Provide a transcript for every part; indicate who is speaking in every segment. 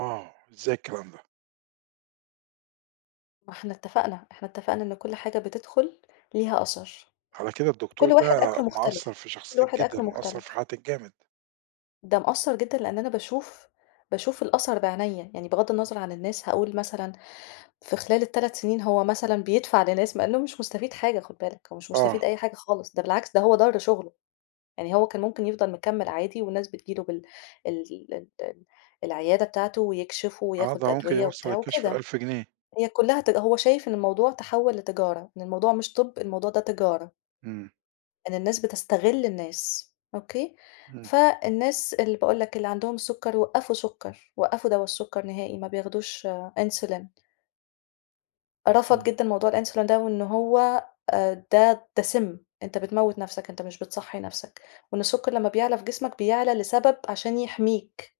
Speaker 1: آه، إزاي الكلام ده؟
Speaker 2: ما إحنا اتفقنا، إحنا اتفقنا إن كل حاجة بتدخل ليها أثر.
Speaker 1: على كده الدكتور
Speaker 2: كل واحد
Speaker 1: ده،
Speaker 2: أكله
Speaker 1: مأثّر
Speaker 2: مختلف،
Speaker 1: في
Speaker 2: كل
Speaker 1: شخصيتِك
Speaker 2: واحد
Speaker 1: جدًا،
Speaker 2: أكله
Speaker 1: ومأثّر في
Speaker 2: مختلف.
Speaker 1: حياتِك جامد؟
Speaker 2: ده مأثّر جدًا. لأن أنا باشوف باشوف الأثر بعينيا، يعني بغضّ النظَر عن الناس، هاقول مثلًا، في خلال ال3 سنين هو مثلًا بيدفع لناس مع إنه هو مش مستفيد حاجة خُد بالَك، هو مش
Speaker 1: آه.
Speaker 2: مستفيد أي حاجة خالص، ده بالعكس ده هو ضَرّ شُغله. يعني هو كان مُمكن، يفضل مكمِل عادي والناس بتيجي له بال ال ال ال العيادة بتاعتُه ويكشف
Speaker 1: آه، ده
Speaker 2: وياخد
Speaker 1: مُمكن
Speaker 2: أدوية
Speaker 1: يوصّل
Speaker 2: وبتاع
Speaker 1: الكشف
Speaker 2: وكده.
Speaker 1: ل1000 جنيه.
Speaker 2: هي كلّها ت هو شايف إن الموضوع تحول لتجارة. إن الموضوع مش طب، الموضوع ده تجارة.
Speaker 1: إمم.
Speaker 2: إن الناس بتستغِل الناس. أوكي،
Speaker 1: إمم.
Speaker 2: فالناس اللي باقول لَك، اللي عندهُم السُكر وقفوا سُكَّرُ، وقفوا دوا السُكَّر نهائي. ما بياخدوش Insulin. رفض
Speaker 1: إمم.
Speaker 2: جدًا موضوع الInsulin ده وإن هو آآ ده ده سِمّ. أنت بتموّت نَفْسَك أنت مش بتصحّي نَفْسَك، وإن السُكَّر لمّا بيعلى في جسمك، بيعلى لسبب عشان يحميك.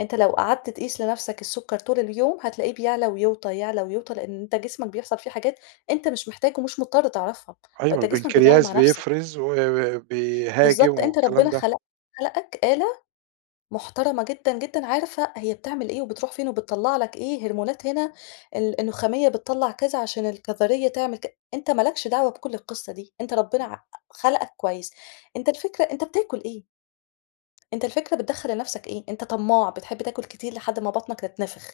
Speaker 2: أنت لو قعدّت تقيس لنَفْسَك السُكَّر طول اليوم هتلاقيه بيعلى ويوطى، يعلى ويوطى لأن أنت جسمك، بيحصل فيه حاجات أنت مش محتاج ومش مُضطر تعرفها هو
Speaker 1: أيوة،
Speaker 2: أنت جسمك بيتعامل
Speaker 1: البنكرياس
Speaker 2: مع نَفْسُه.
Speaker 1: بيفرز و وبيهاجم
Speaker 2: بالضبط، أنت
Speaker 1: والكلام
Speaker 2: ربنا
Speaker 1: ده.
Speaker 2: خلق خلقَك آلة مُحترمة جدًا، جدًا عارفة هي بتعمل إيه، وبتروح فين، وبتطَلّع لَك إيه هرمونات هنا ال النخامية بتطَلّع كذا عشان الكظرية تعمل ك أنت ما لكش دعوة بكل القِصة دي أنت ربنا
Speaker 1: إمم.
Speaker 2: ع خلَقَك كويس، أنت الفكرة أنت بتآكل إيه؟ أنت الفكرة بتدخّل لنَفْسَك إيه؟ أنت طماع بتحب تآكل كتير لحدّ ما بطنَك تتنفخ.